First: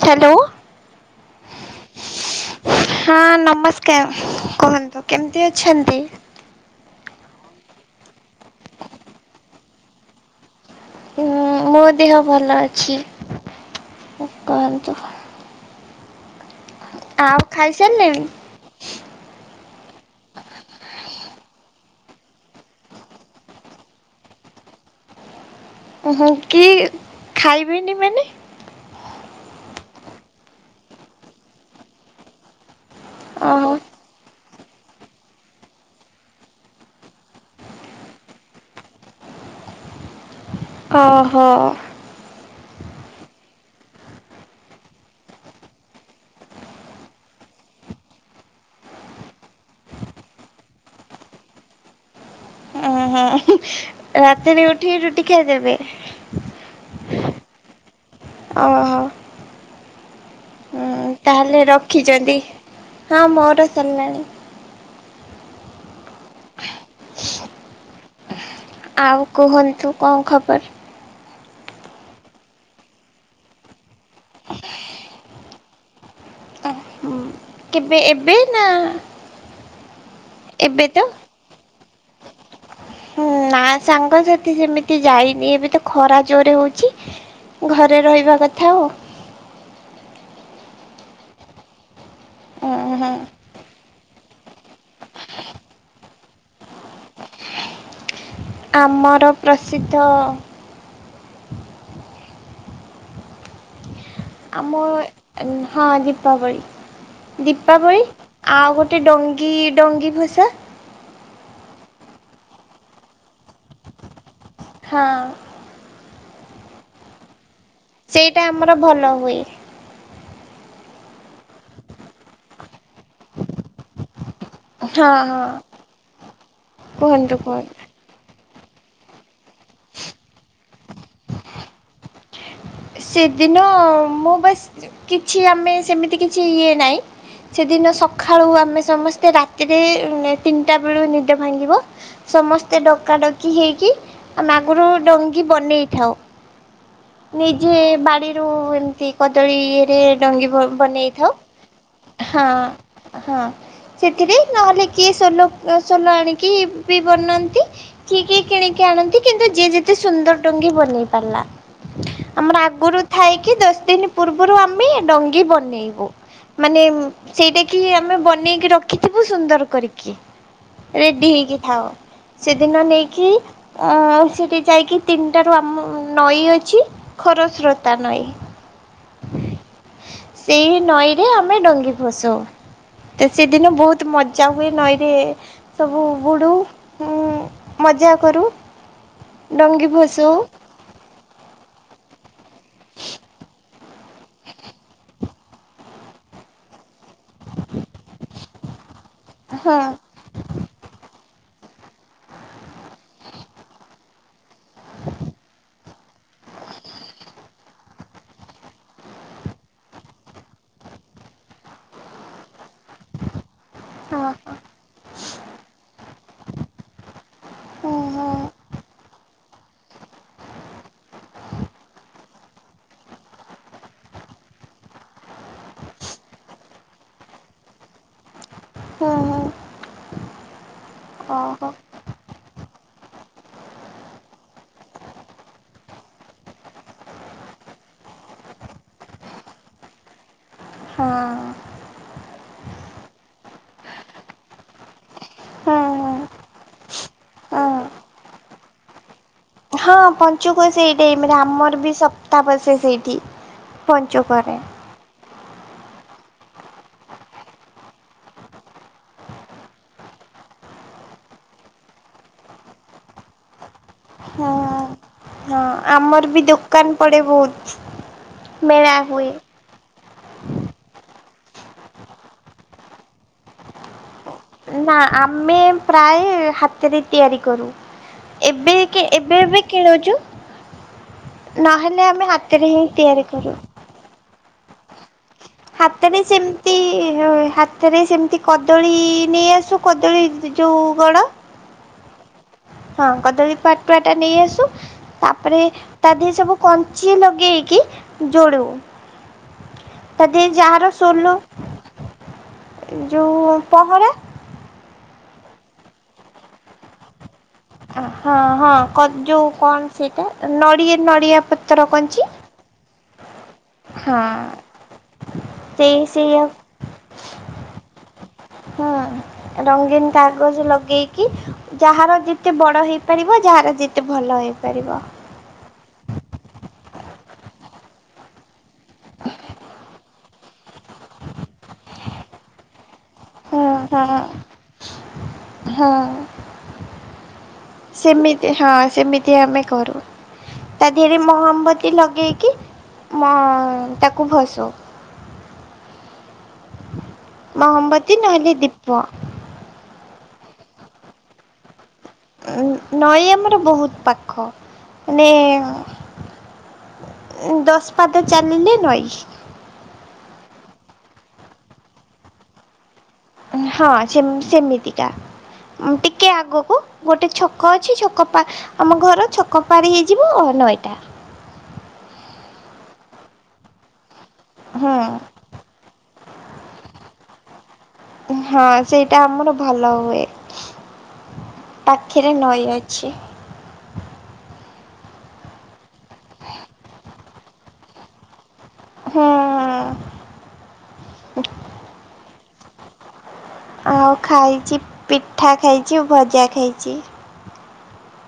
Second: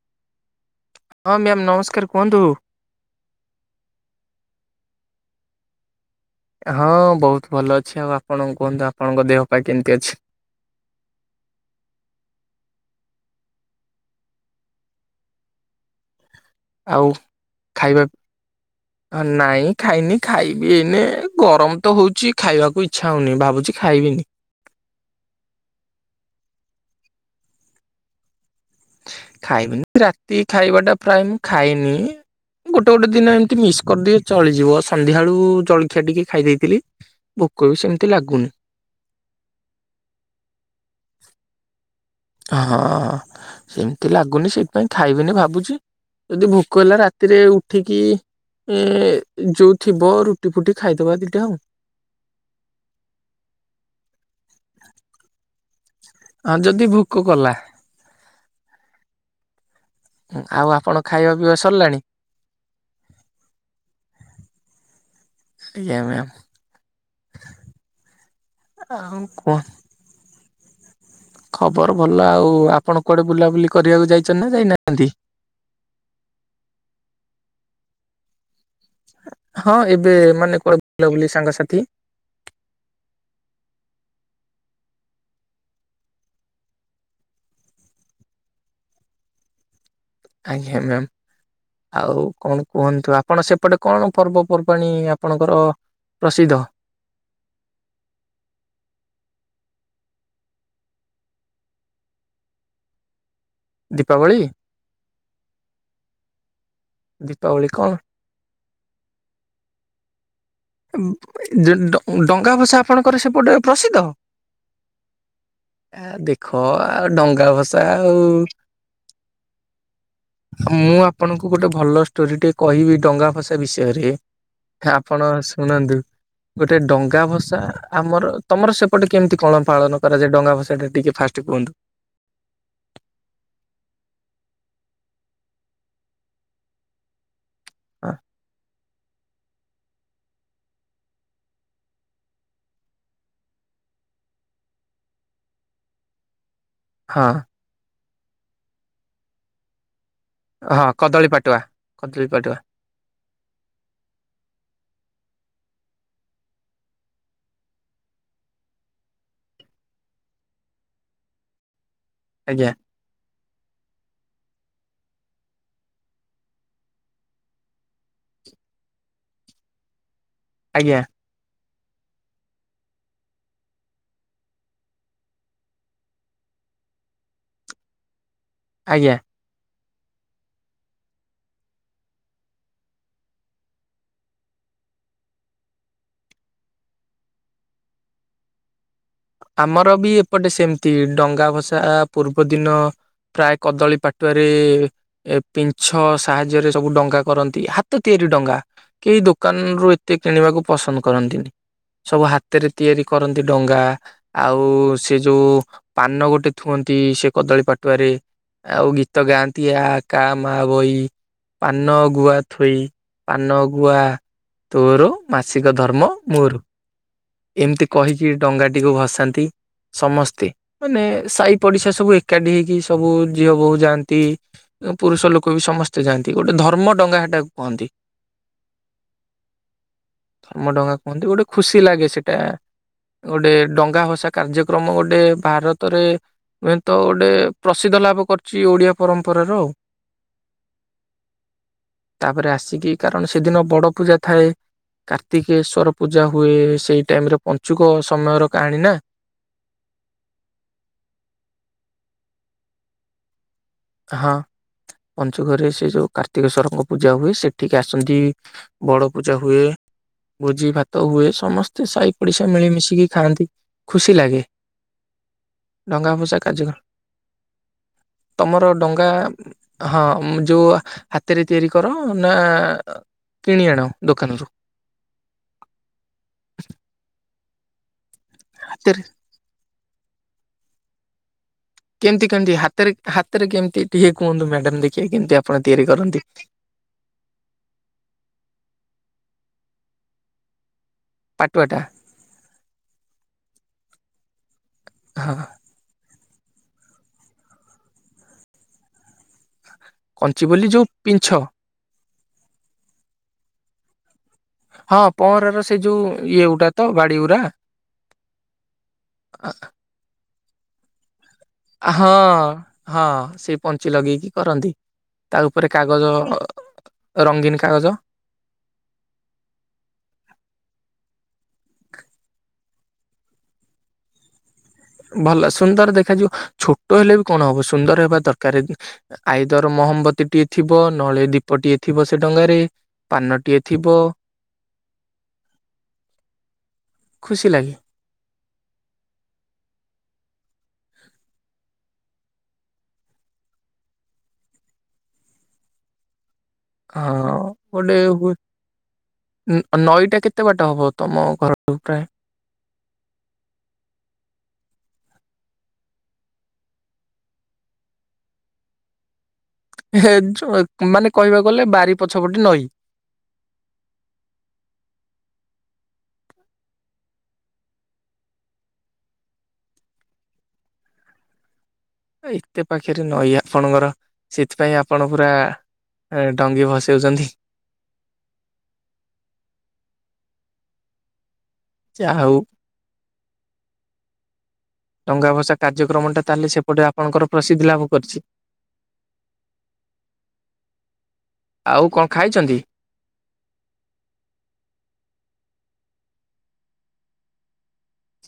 Hello ହଁ ma'am ନମସ୍କାର କୁହନ୍ତୁ। ହଁ ନମସ୍କାର। କୁହନ୍ତୁ କେମିତି ଅଛନ୍ତି? ହଁ ବହୁତ ଭଲ ଅଛି ଆଉ ଆପଣ କୁହନ୍ତୁ ଆପଣଙ୍କ ଦେହ ପା କେମିତି ଅଛି? ହୁଁ ମୋ ଦେହ ଭଲ ଅଛି କୁହନ୍ତୁ? ଆଉ ଖାଇବା ନାଇଁ ଖାଇନି ଖାଇବି ଏଇନେ ଗରମ ଗରମତ ହଉଛି ଖାଇବାକୁ ଇଚ୍ଛା ହଉନି ଭାବୁଛି ଖାଇବିନି। ଓ ହଁ କି ଖାଇବିନି ମାନେ ଖାଇବିନି ରାତି ଖାଇବାଟା ପ୍ରାୟ ମୁ ଖାଇନି ଗୋ ଗୋଟେ ଟେ ଦିନ ଏମତି ଓହୋ। ମିସ୍ କରିଦିଏ ଛି ଚଳିଯିବ ସନ୍ଧ୍ୟାବେଳୁ ଜଳଖିଆ ଟିକେ ଖାଇ ଦେଇଥିଲି ଭୋକ ବି ସେମିତି ଲାଗୁନି। ଓହୋ। ହଁ ସେମିତି ଲାଗୁନି ସେଇଥିପାଇଁ ଖାଇବିନି ଭାବୁଛି ଯଦି ଭୋକ ହେଲା ରାତିରେ ଉଠିକି ଏ ଯୋଉ ଥିବ ରୁଟି ଫୁଟି ଖାଇଦବା ଦିଟା ଆଉ। ହଁ ହ ରାତିରେ ଉଠିକି ରୁଟି ଖାଇଦେବେ। ହଁ ଯଦି ଭୋକ କଲା ଓହୋ। ଆଉ ଆପ ତାହେଲେ ରଖିଛନ୍ତି ହଁ ମୋର ସରିଲାଣି। ଆଜ୍ଞା ମାମ ଆଉ କୁହନ୍ତୁ କଣ ଖବର? ପର ଖବର ଭଲ ଆଉ ଆପଣ କୁଆଡେ ବୁଲାବୁଲି କରିବାକୁ ଯାଇଛନ୍ତି ନା ଯାଇନାହାନ୍ତି? କେବେ ଏବେ ନା? ହଁ ଏବେ ମାନେ କଣ ଏବେ ତ? ବୁଲା ବୁଲି ସାଙ୍ଗସାଥି ହୁଁ ନା ସାଙ୍ଗସାଥି ସେମିତି ଯାଇନି ଏବେ ତ ଖରା ଜୋରେ ହଉଛି ଘରେ ରହିବା କଥା ଆଉ। ଆଜ୍ଞା ମାମ। ଆଉ କଣ ଉଁ ହୁଁ କୁହନ୍ତୁ ଆପଣ ସେପଟେ କଣ ପର୍ବପର୍ବାଣି ଆପଣଙ୍କର ପ୍ରସିଦ୍ଧ? ଆମର ପ୍ରସିଦ୍ଧ ଦୀପାବଳି ଆମ ହଁ ଦୀପାବଳି। ଦୀପାବଳି ଆଉ ଗ ଟେ ଡଙ୍ଗୀ ଡଙ୍ଗୀ ଭସା ଏ ଜ ନ ଡଙ୍ଗା ଭସା ଆପଣଙ୍କର ସେପଟେ ପ୍ରସିଦ୍ଧ? ହଁ। ଦେଖ ଡଙ୍ଗା ଭସ ସେଇଟା ଆମର ଭଲ ହୁଏ। ମୁଁ ଆପଣଙ୍କୁ ଗୋଟେ ଭଲ ଷ୍ଟୋରି ଟେ କହିବି ଡଙ୍ଗା ଭସା ବିଷୟରେ। ହଁ ଖା ଆପଣ ହଁ ଶୁଣନ୍ତୁ ଗୋଟେ ଡଙ୍ଗା କୁହନ୍ତୁ ଭସା କୁହନ୍ତୁ। ଆମର ତମର ସେପଟେ କେମିତି କଣ ପାଳନ କରାଯାଏ। ଡଙ୍ଗା ଭସାଟା ଟିକେ ଫାଷ୍ଟ କୁହନ୍ତୁ? ସେଦିନ ମୁଁ ବାସ୍ କିଛି ଆମେ ସେମିତି କିଛି ଇଏ ନାହିଁ। ସେଦିନ ସକାଳୁ ଆମେ ସମସ୍ତେ ରା ରେ ତିନିଟା ବେଳୁ ନିଦ ଭାଙ୍ଗିବ ସମସ୍ତେ ଡକା ଡକି ହେଇକି ଆ ମାଗୁର ଡଙ୍ଗି ବନେଇଥାଉ। ହଁ। ଯେ ବାଡ଼ିରୁୁ ଏମତି କଦଳୀଇଏରେ ଡଙ୍ଗୀ ହଁ କଦଳୀ ବନେଇଥାଉ ପାଟୁଆ କଦଳୀ ହଁ ପାଟୁଆ ହଁ ସେଥିରେ ନହଲେ କିଏ ଲ ସୋଲ ଆଣିକି ବି ବନାନ୍ତି କିଏ କିଏ କିଣିକି ଆଣନ୍ତି କିନ୍ତୁ ଯିଏ ଯେତେ ସୁନ୍ଦର ଟଙ୍ଗୀ ବନେଇ ପାରିଲା ଆମର ଆଜ୍ଞା ଆଗରୁ ଥାଇ କି ଦଶ ଦିନ ପୂର୍ବରୁ ଆମେ ଡଙ୍ଗି ବନେଇବୁ ମାନେ ସେଇଟା କି ଆମେ ବନେଇକି ରଖିଥିବୁ ସୁନ୍ଦର କରିକି ଆଜ୍ଞା ରେଡ଼ି ହେଇଁ କି ଥାଅ ସେଦିନ ନେଇକି ଅ ସେଠି ଯାଇକି ତିନିଟାରୁ ଆମ ନଈ ଅଛି ଖରସ୍ରୋତା ନଇଁ ଆଜ୍ଞା। ସେଇ ନଈରେ ଆମେ ଡଙ୍ଗି ଭସଉ ତ ସେଦିନ ବହୁତ ମଜା ହୁଏ ନଈରେ ସବୁ ବୁଡ଼ୁ ଉଁ ମଜା କରୁ ଡଙ୍ଗି ଆମର ବି ଭସଉ ଏପଟେ ସେମତି ଡଙ୍ଗା ଭସା ପୂର୍ବ ଦିନ ପ୍ରାୟ କଦଳୀ ପାଟୁଆରେ ଏ ପିଛ ସାହାଯ୍ୟରେ ସବୁ ଡଙ୍ଗା କରନ୍ତି ହାତ ତିଆରି ଡଙ୍ଗା କେହି ଦୋକାନ ହଁ ରୁ ଏତେ କିଣିବାକୁ ପସନ୍ଦ କରନ୍ତିନି ସବୁ ହାତରେ ତିଆରି କରନ୍ତି ଡଙ୍ଗା ଆଉ ସେ ଯୋଉ ପାନ ଗୋଟେ ଥୁଅନ୍ତି ସେ କଦଳୀ ପାଟୁଆରେ ଆଉ ଗୀତ ଗାଆନ୍ତି ଆ କା ମା ବଇ ପାନ ଗୁଆ ଥୋଇ ପାନ ଗୁଆ ହଁ ତୋର ମାସିକ ଧର୍ମ ମୋର ଏମିତି ହଁ କହିକି ହଁ ଡଙ୍ଗାଟିକୁ ଭସ ଥାନ୍ତି ସମସ୍ତେ ମାନେ ସାହି ପଡ଼ିଶା ସବୁ ଏକାଠି ହେଇକି ସବୁ ଝିଅ ବୋହୂ ଯାଆନ୍ତି ପୁରୁଷ ଲୋକ ବି ସମସ୍ତେ ଯାଆନ୍ତି ଗୋଟେ ଧର୍ମ ଡଙ୍ଗା ହେଟାକୁ କୁହନ୍ତି। ହଁ ହଁ। ଧର୍ମଡ଼ଙ୍ଗା କୁହନ୍ତି ଗୋଟେ ଓହୋ ଖୁସି ଲାଗେ ସେଟା ଗୋଟେ ଡଙ୍ଗା ଭ ଭଷା କାର୍ଯ୍ୟକ୍ରମ ଗୋଟେ ଭାରତରେ ହୁଏ ତ ଗୋଟେ ପ୍ରସିଦ୍ଧ ଲାଭ କରିଛି ଓଡ଼ିଆ ପରମ୍ପରାର ଆଉ ହଁ। ତାପରେ ଆସିକି କାରଣ ସେଦିନ ବଡ଼ ପୂଜା ଥାଏ ହୁଁ କାର୍ତ୍ତିକେଶ୍ଵର ପୂଜା ହୁଏ ସେଇ ଟାଇମରେ ପଞ୍ଚୁକ ହୁଁ ସମୟର କାହାଣୀ ନା ହଁ ପଞ୍ଚୁକ ସେଇ ଟାଇମରେ ଆମର ବି ସପ୍ତା ବ ସେ ସେଇଠି ହଁ ପଞ୍ଚୁକରେ ପଞ୍ଚୁକରେ ସେ ଯୋଉ କାର୍ତ୍ତିକେଶ୍ୱରଙ୍କ ପୂଜା ହୁଏ ସେଠିକି ଆସନ୍ତି, ବଡ଼ ପୂଜା ହୁଏ ଭୋଜି ଭାତ ହୁଏ ସମସ୍ତେ ସାହି ପଡ଼ିଶା ମିଳିମିଶିକି ଖାଆନ୍ତି ଖୁସି ଲାଗେ ହଁ ହଁ ଡଙ୍ଗା ଆମର ଭସା ବି କାର୍ଯ୍ୟକ୍ରମ ଦୋକାନ ପଡ଼େ ବହୁତ ତମର ମେଳା ଡଙ୍ଗା ହୁଏ। ହଁ ଯୋଉଁ ହାତରେ ତିଆରି କର ନା କିଣି ଆଣ ଦୋକାନରୁ ନା ଆମେ ପ୍ରାୟ ହାତରେ ତିଆରି କରୁ। ଏବେ ହାତରେ କେ ଏବେ ଏବେ କିଣୁଛୁ ନହେଲେ ଆମେ କେମିତି କେମିତି ହିଁ ହାତରେ ତିଆରି ହାତରେ କରୁ। କେମିତି ଟିିଏ କୁଅନ୍ତୁ [unintelligible] ହାତରେ ସେମିତି ହାତରେ ସେମିତି କଦଳୀ ନେଇ ଆସି କଦଳୀ ଯୋଉ ଗଡ ପାଟୁଆଟା। ହଁ କଦଳୀ ପାଟୁଆ ଟା ନେଇ ଆସୁ। ହଁ ତାପରେ ତା ଦେହରେ ସବୁ କଞ୍ଚି ଲଗେଇକି ଯୋଡୁ। କଞ୍ଚି ତାଦିଅ ରେ ବୋଲି ଯୋଉ ଯାହାର ପିଞ୍ଛ ଶୋଲ। ଏ ଯୋଉ ପହଁରା। ହଁ ପଅଁଁରାର ସେ ଯଉ ଇଏ ଉଡ଼ା ତ ବାଡ଼ିଉଡ଼ା। ହଁ ହଁ କ ଯୋଉ କଣ ସେଇଟା? ନଡ଼ିଆ ନଡ଼ିଆ। ପତ୍ର କଞ୍ଚି ହଁ। ହଁ ସେ ହଁ କାଗଜ ସେଇ ସେଇଆ ରଙ୍ଗୀନ କାଗଜ ହୁଁ ରଙ୍ଗୀନ କାଗଜ ଲଗେଇ କି ଯାହାର ଜିତେ ବଡ ହେଇପାରିବ ଯାହାର ଯେତେ ଭଲ ହେ ପାରିବ। ଭଲ ସୁନ୍ଦର ଦେଖାଯିବ ଛୋଟ ହେଲେ ବି କଣ ହବ ସୁନ୍ଦର ହେବା ଦରକାର। ଆଇଦର ମହମ୍ବତୀ ଟି ଥିବ ନହେଲେ ଦୀପଟିଏ ଥିବ ସେ ଡଙ୍ଗାରେ। ପାନଟିଏ ହଁ ଥିବ ହଁ ହଁ ଖୁସି ଲାଗେ ସେମି ତି ହଁ ସେମିତି ଆମେ କରୁ ତା ଦେହରେ ମହମ୍ବତୀ ଲଗେଇକି ମ ତାକୁ ଭସଉ। ହଁ ଗୋଟେ ମହମବତୀ ନହେଲେ ଦୀପ ହୁଏ ନଈଟା କେ ତେ ବାଟ ହେବ ତମ ଘରଠୁ ପ୍ରାୟ? ନଈ ଆମର ବହୁତ ପାଖ ମାନେ ଦଶ ପାଦ ଚାଲିଲେ ନଈ। ହେ ମାନେ କହିବାକୁ ଗଲେ ବାରି ପଛପଟେ ନଈ। ହଁ ସେମି ସେମିତିକା ଟିକେ ଆଗକୁ ଗୋଟେ ଛକ ଅଛି ଛକ ପା ଆମ ଘର ଛକ ପାର ହେଇଯିବ ନଈଟା। ଏତେ ପାଖରେ ନଈ ଆପଣଙ୍କର। ସେଥିପାଇଁ ଆପଣ ପୁରା ହୁଁ ଏ ଡଙ୍ଗି ଭସଉଚନ୍ତି। ହଁ ସେଇଟା ଆମର ଭଲ ହୁଏ। ଯାହା ପାଖେରେ ହଉ ନଈ ଅଛି। ଡଙ୍ଗା ଭସା କା ର୍ଯ୍ୟକ୍ରମଟା ତାହେଲେ ସେପଟେ ଆପଣଙ୍କର ପ୍ରସିଦ୍ଧି ଲାଭ କରିଚି। ଆଉ କଣ ଖାଇଛନ୍ତି ହଁ। ଆଉ ଖାଇଛି ପିଠା ଖାଇଛି ଭଜା ଖାଇଛି।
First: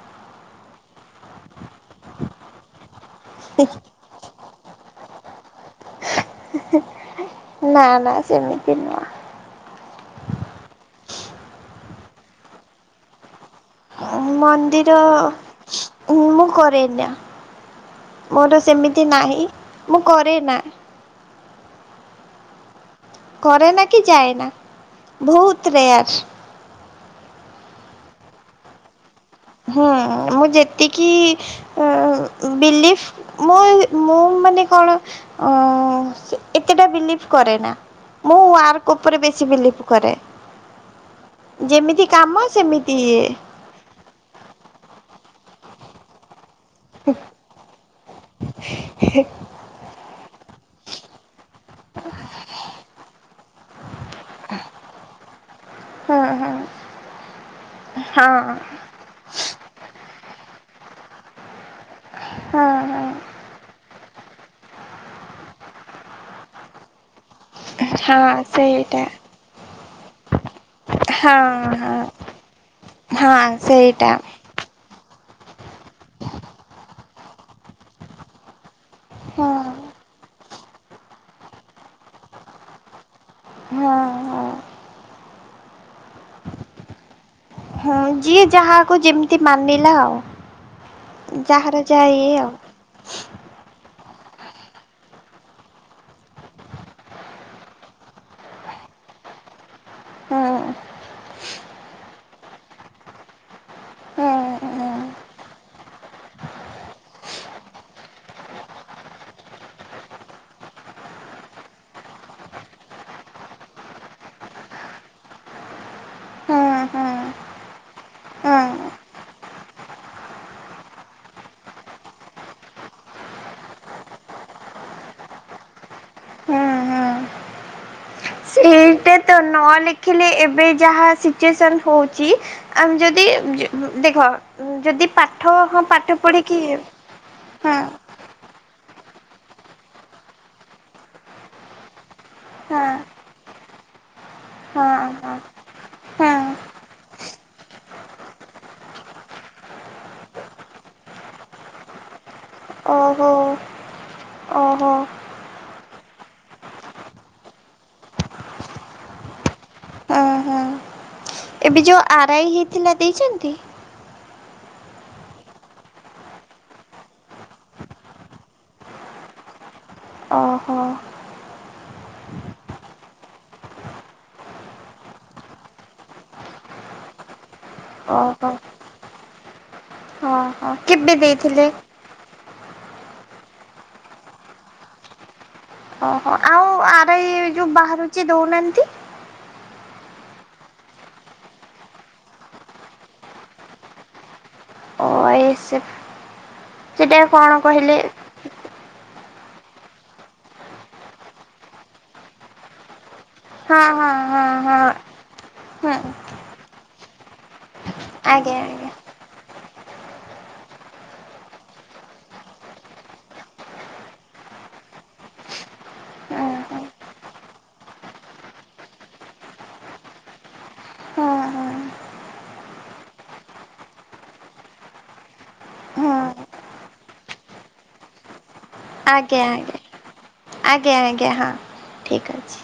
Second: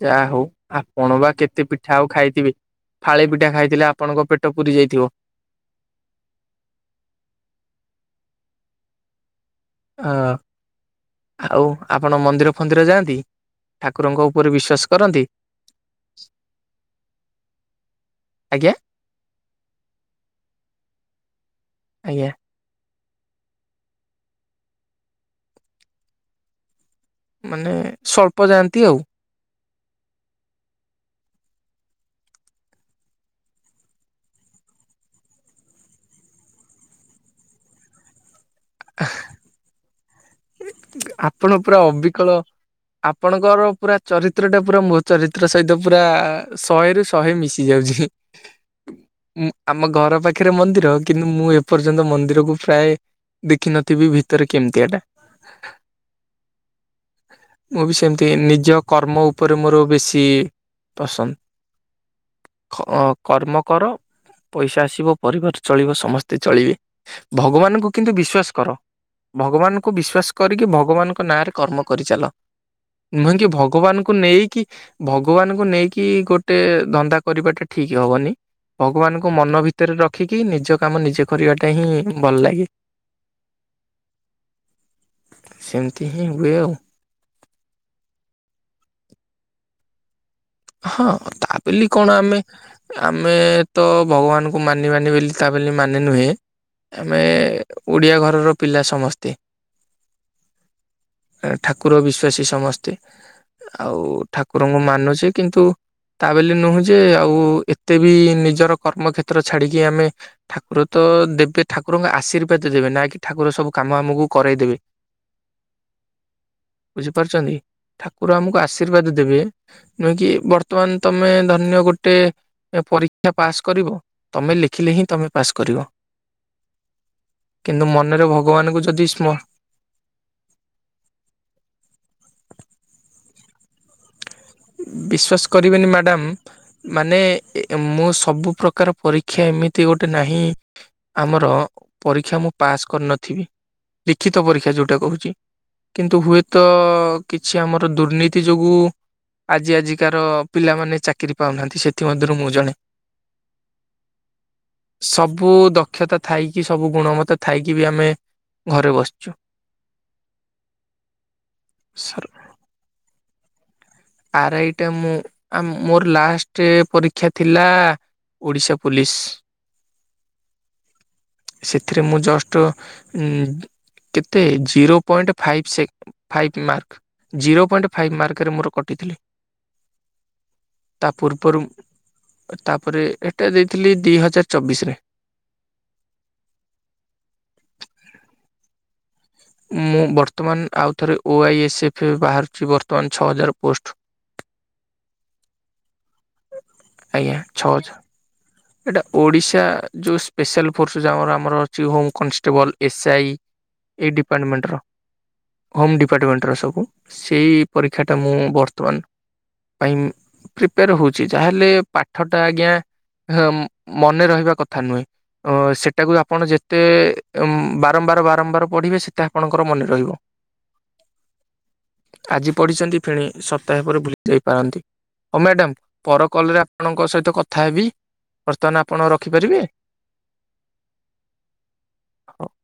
ଯାହା ହଉ ଆପଣ ବା କେତେ ପି ପିଠା ଆଉ ଖାଇଥିବି ଫାଳେ ପିଠା ଖାଇଥିଲେ ଆପଣଙ୍କ ପେଟ ଟ ପୁରୀ ଯାଇଥିବ। ନା ନା ସେମିତି ନୁହଁ। ହଁ ଆଉ ଆପଣ ମନ୍ଦିର ଫନ୍ଦିର ଯାଆନ୍ତି। ଠାକୁରଙ୍କ ଉପରେ ବିଶ୍ଵାସ ମନ୍ଦିର କରନ୍ତି ମୁଁ ମୋ କରେ ନା, ମୋର ଆଜ୍ଞା ସେମିତି ନାହିଁ ମୁଁ କରେ ନା। ଆଜ୍ଞା। କରେ ନା କିି ଯାଏନା ଭହୁତ ରେୟାର। ମାନେ ସ୍ୱଳ୍ପ ଯାଆନ୍ତି ଆଉ ହୁଁ ମୁଁ ଯେତିକି ବିଲିଭ ମୁଁ ମୁଁ ମାନେ କଣ ଅ ଏତେଟା ବିଲିଭ କରେ ନା ମୁଁ ୱାର୍କ ଉପରେ ବେଶୀ ବିଲିପ୍ କରେ। ଆପଣ ପୁରା ଯେମିତି ଅବିକଳ କାମ ସେମିତି ଇଏ ଆପଣଙ୍କର ପୁରା ଚରିତ୍ର ଚିତ୍ରଟା ପୁରା ମୋ ଚରିତ୍ର ସହିତ ପୁରା ଶହେରୁ ଶହେ ମିଶି ଯାଉଛି ଉଁ ଆମ ଘର ପାଖରେ ମନ୍ଦିର କିନ୍ତୁ ମୁଁ ଏପର୍ଯ୍ୟନ୍ତ ମନ୍ଦିରକୁ ପ୍ରାୟ ଦେଖିନଥିବି ଭିତରେ କେମିତି ଆଟା। ହଁ ହଁ [inaudible] ମୁଁ ବି ସେମିତି ହଁ ନିଜ କର୍ମ ଉପରେ ମୋର ବେଶୀ ପସନ୍ଦ। ହଁ ଖଅ ହଁ କର୍ମ କର ପଇସା ଆସିବ ପରିବାର ଚଳିବ ସମସ୍ତେ ଚଳିବେ। ଭଗବାନଙ୍କୁ କିନ୍ତୁ ହଁ ବିଶ୍ଵାସ କର ସେଇଟା ଭଗବାନ କୁ ବିଶ୍ୱାସ କରିକି ଭଗବାନଙ୍କ ନାଁରେ ହଁ କର୍ମ ହଁ କରିଚାଲ ନୁହେଁ କି ହଁ ଭଗବାନଙ୍କୁ ସେଇଟା ନେଇକି ଭ ଭଗବାନଙ୍କୁ ନେଇକି ଗୋଟେ ଧନ୍ଦା କରିବାଟା ଠିକ ହବନି ଭଗବାନଙ୍କୁ ମନ ହଁ ଭିତରେ ରଖିକି କି ନିଜ କାମ ନିଜେ କରିବାଟା ହିଁ ଭଲ ଲାଗେ। ହଁ ହଁ। ସେମିତି ହିଁ ହୁଏ ଆଉ ହଉ ଯିଏ ଯାହାକୁ ଯେମିତି ମାନିଲା ଆଉ। ହଁ ତା ଯାହାର ବୋଲିି ଯାହା କଣ ଇଏ ଆମେ ଆଉ ଆମେ ତ ଭଗବାନଙ୍କୁ ମାନି ମାନି ବୋଲି ତା ବୋଲି ମାନେ ନୁହେଁ ଆମେ ଓଡ଼ିଆ ଘରର ପିଲା ସମସ୍ତେ ହଁ। ଅ ଠାକୁର ବିଶ୍ଵାସୀ ସମସ୍ତେ ଆଉ ହୁଁ ଠାକୁରଙ୍କୁ ହୁଁ ମାନୁଛି କିନ୍ତୁ ତା ବୋଲି ନୁହେଁ ଯେ ଆଉ ଏତେ ବି ନିଜର କର୍ମକ୍ଷେତ୍ର ଛାଡିକି ଆମେ ଠାକୁର ତ ଦେବେ ଠାକୁରଙ୍କ ଆଶୀର୍ବାଦ ଦେବେ ନା କି ଠାକୁର ସବୁ କାମ ଆମକୁ କରାଇଦେବେ ହୁଁ ହୁଁ ବୁଝିପାରୁଛନ୍ତି ଠାକୁର ଆମକୁ ହୁଁ ଆଶୀର୍ବାଦ ଦେବେ। ନୁହେଁ କି ବର୍ତ୍ତମାନ ତମେ ଧରିନିଅ ଗୋଟେ ପରୀକ୍ଷା ପାସ୍ କରିବ ତମେ ଲେଖିଲେ ହିଁ ତମେ ପାସ୍ କରିବ ହୁଁ ହୁଁ କିନ୍ତୁ ମନରେ ଭଗବାନଙ୍କୁ ଯଦି ସ୍ମ ଏତ ନ ଲେଖିଲେ ଏବେ ଯାହା ଶିଚୁଏସନ ହଉଛି ଆମ ଯଦି ମ୍ ଦେଖ ଯଦି ପାଠ ବିଶ୍ଵାସ ହଁ କରିଵେନି ପାଠ ମ୍ୟାଡାମ ପଢ଼ିକି ମାନେ ହଁ ମୁଁ ସବୁ ପ୍ର ପ୍ରକାର ପରୀକ୍ଷା ଏମିତି ଗୋଟେ ନାହିଁ ଆମର ପରୀକ୍ଷା ମୁଁ ପାସ୍ ହଁ କରିନଥିବି ଲିଖିତ ପରୀକ୍ଷା ହଁ ଯୋଉଟା କହୁଛି କିନ୍ତୁ ହଁ ହଁ ହୁଏତ କିଛି ଆମର ଦୁର୍ନୀତି ଯୋଗୁ ଆଜି ଆଜିକାର ପିଲାମାନେ ଚାକିରି ପାଉନାହାନ୍ତି ସେଥିମଧ୍ୟରୁ ମୁଁ ଜଣେ ଓହୋ ଓହୋ ସବୁ ଦକ୍ଷତା ଥାଇକି ସବୁ ଗୁଣମତ ଥାଇକି ବି ଆମେ ଘରେ ବସିଛୁ। ହୁଁ ହୁଁ ଏବେ ଯୋଉ ଆରଆଇ ହେଇଥିଲା ଦେଇଛ ନ୍ତି? ଆରଆଇଟା ମୁଁ ଆଁ ମୋର ଲାଷ୍ଟ ପରୀକ୍ଷା ଥିଲା ଓଡିଶା ପୋଲିସ ଓହୋ ସେଥିରେ ମୁଁ ଜଷ୍ଟ ଉଁ କେତେ ଜିରୋ ପଏଣ୍ଟ ଫାଇଫ୍ ସେ five mark zero point five ମାର୍କରେ ଓହୋ ମୋର କଟିଥିଲା। କେବେ ଦେଇଥିଲେ? ତାପରେ ଏଟା ଦେଇଥିଲି ଦି ହଜାର ଚବିଶରେ। ଓହୋ ଆଉ ଆରଆଇ ଯୋଉ ବାହାରୁଛି ଦଉନାହାନ୍ତି? ମୁଁ ବର୍ତ୍ତମାନ ଆଉଥରେ ଓଆଇଏସ୍ଏଫ ବାହାରୁଛି ବର୍ତ୍ତମାନ ଛଅ ହଜାର ପୋଷ୍ଟ ଓଆଇଏସ୍ଏଫ ସେଟା ଆଜ୍ଞା କଣ ଛଅ ହଜାର କହିଲେ? ଏଇଟା ଓଡ଼ିଶା ଯୋଉ ସ୍ପେଶାଲ ଫୋର୍ସ ଯାର ଆମର ଅଛି ହୋମ କନଷ୍ଟେବଲ୍ ଏସ୍ଆଇ ହଁ ହଁ ହଁ ହଁ। ହୋମ୍ ହୁଁ ଡିପାର୍ଟମେଣ୍ଟର ସବୁ ସେଇ ପରୀକ୍ଷାଟା ମୁଁ ଆଜ୍ଞା ଆଜ୍ଞା ବର୍ତ୍ତମାନ ପାଇଁ ପ୍ରିପେୟାର ହଉଛି ଯାହାହେଲେ ପାଠଟା ଆଜ୍ଞା ହାଁ ମନେ ରହିବା କଥା ନୁହେଁ ଅ ସେଟାକୁ ହୁଁ ଆପଣ ଯେତେ ହୁଁ ବାରମ୍ବାର ବାରମ୍ବାର ପଢିବେ ସେତେ ଆପଣଙ୍କର ମନେ ରହିବ ହୁଁ ହୁଁ ଆଜି ପଢିଛନ୍ତି ଫେଣି ସପ୍ତାହେ ପରେ ଭୁଲି ଯାଇପାରନ୍ତି ଓ ମ୍ୟାଡାମ ହୁଁ ପର କଲରେ ଆପଣଙ୍କ ସହିତ କଥା ହେବି? ବର୍ତ୍ତମାନ ଆପଣ ଆଜ୍ଞା ରଖିପାରିବେ? ଆଜ୍ଞା ଆଜ୍ଞା ଆଜ୍ଞା ହଁ ଠିକ ଅଛି।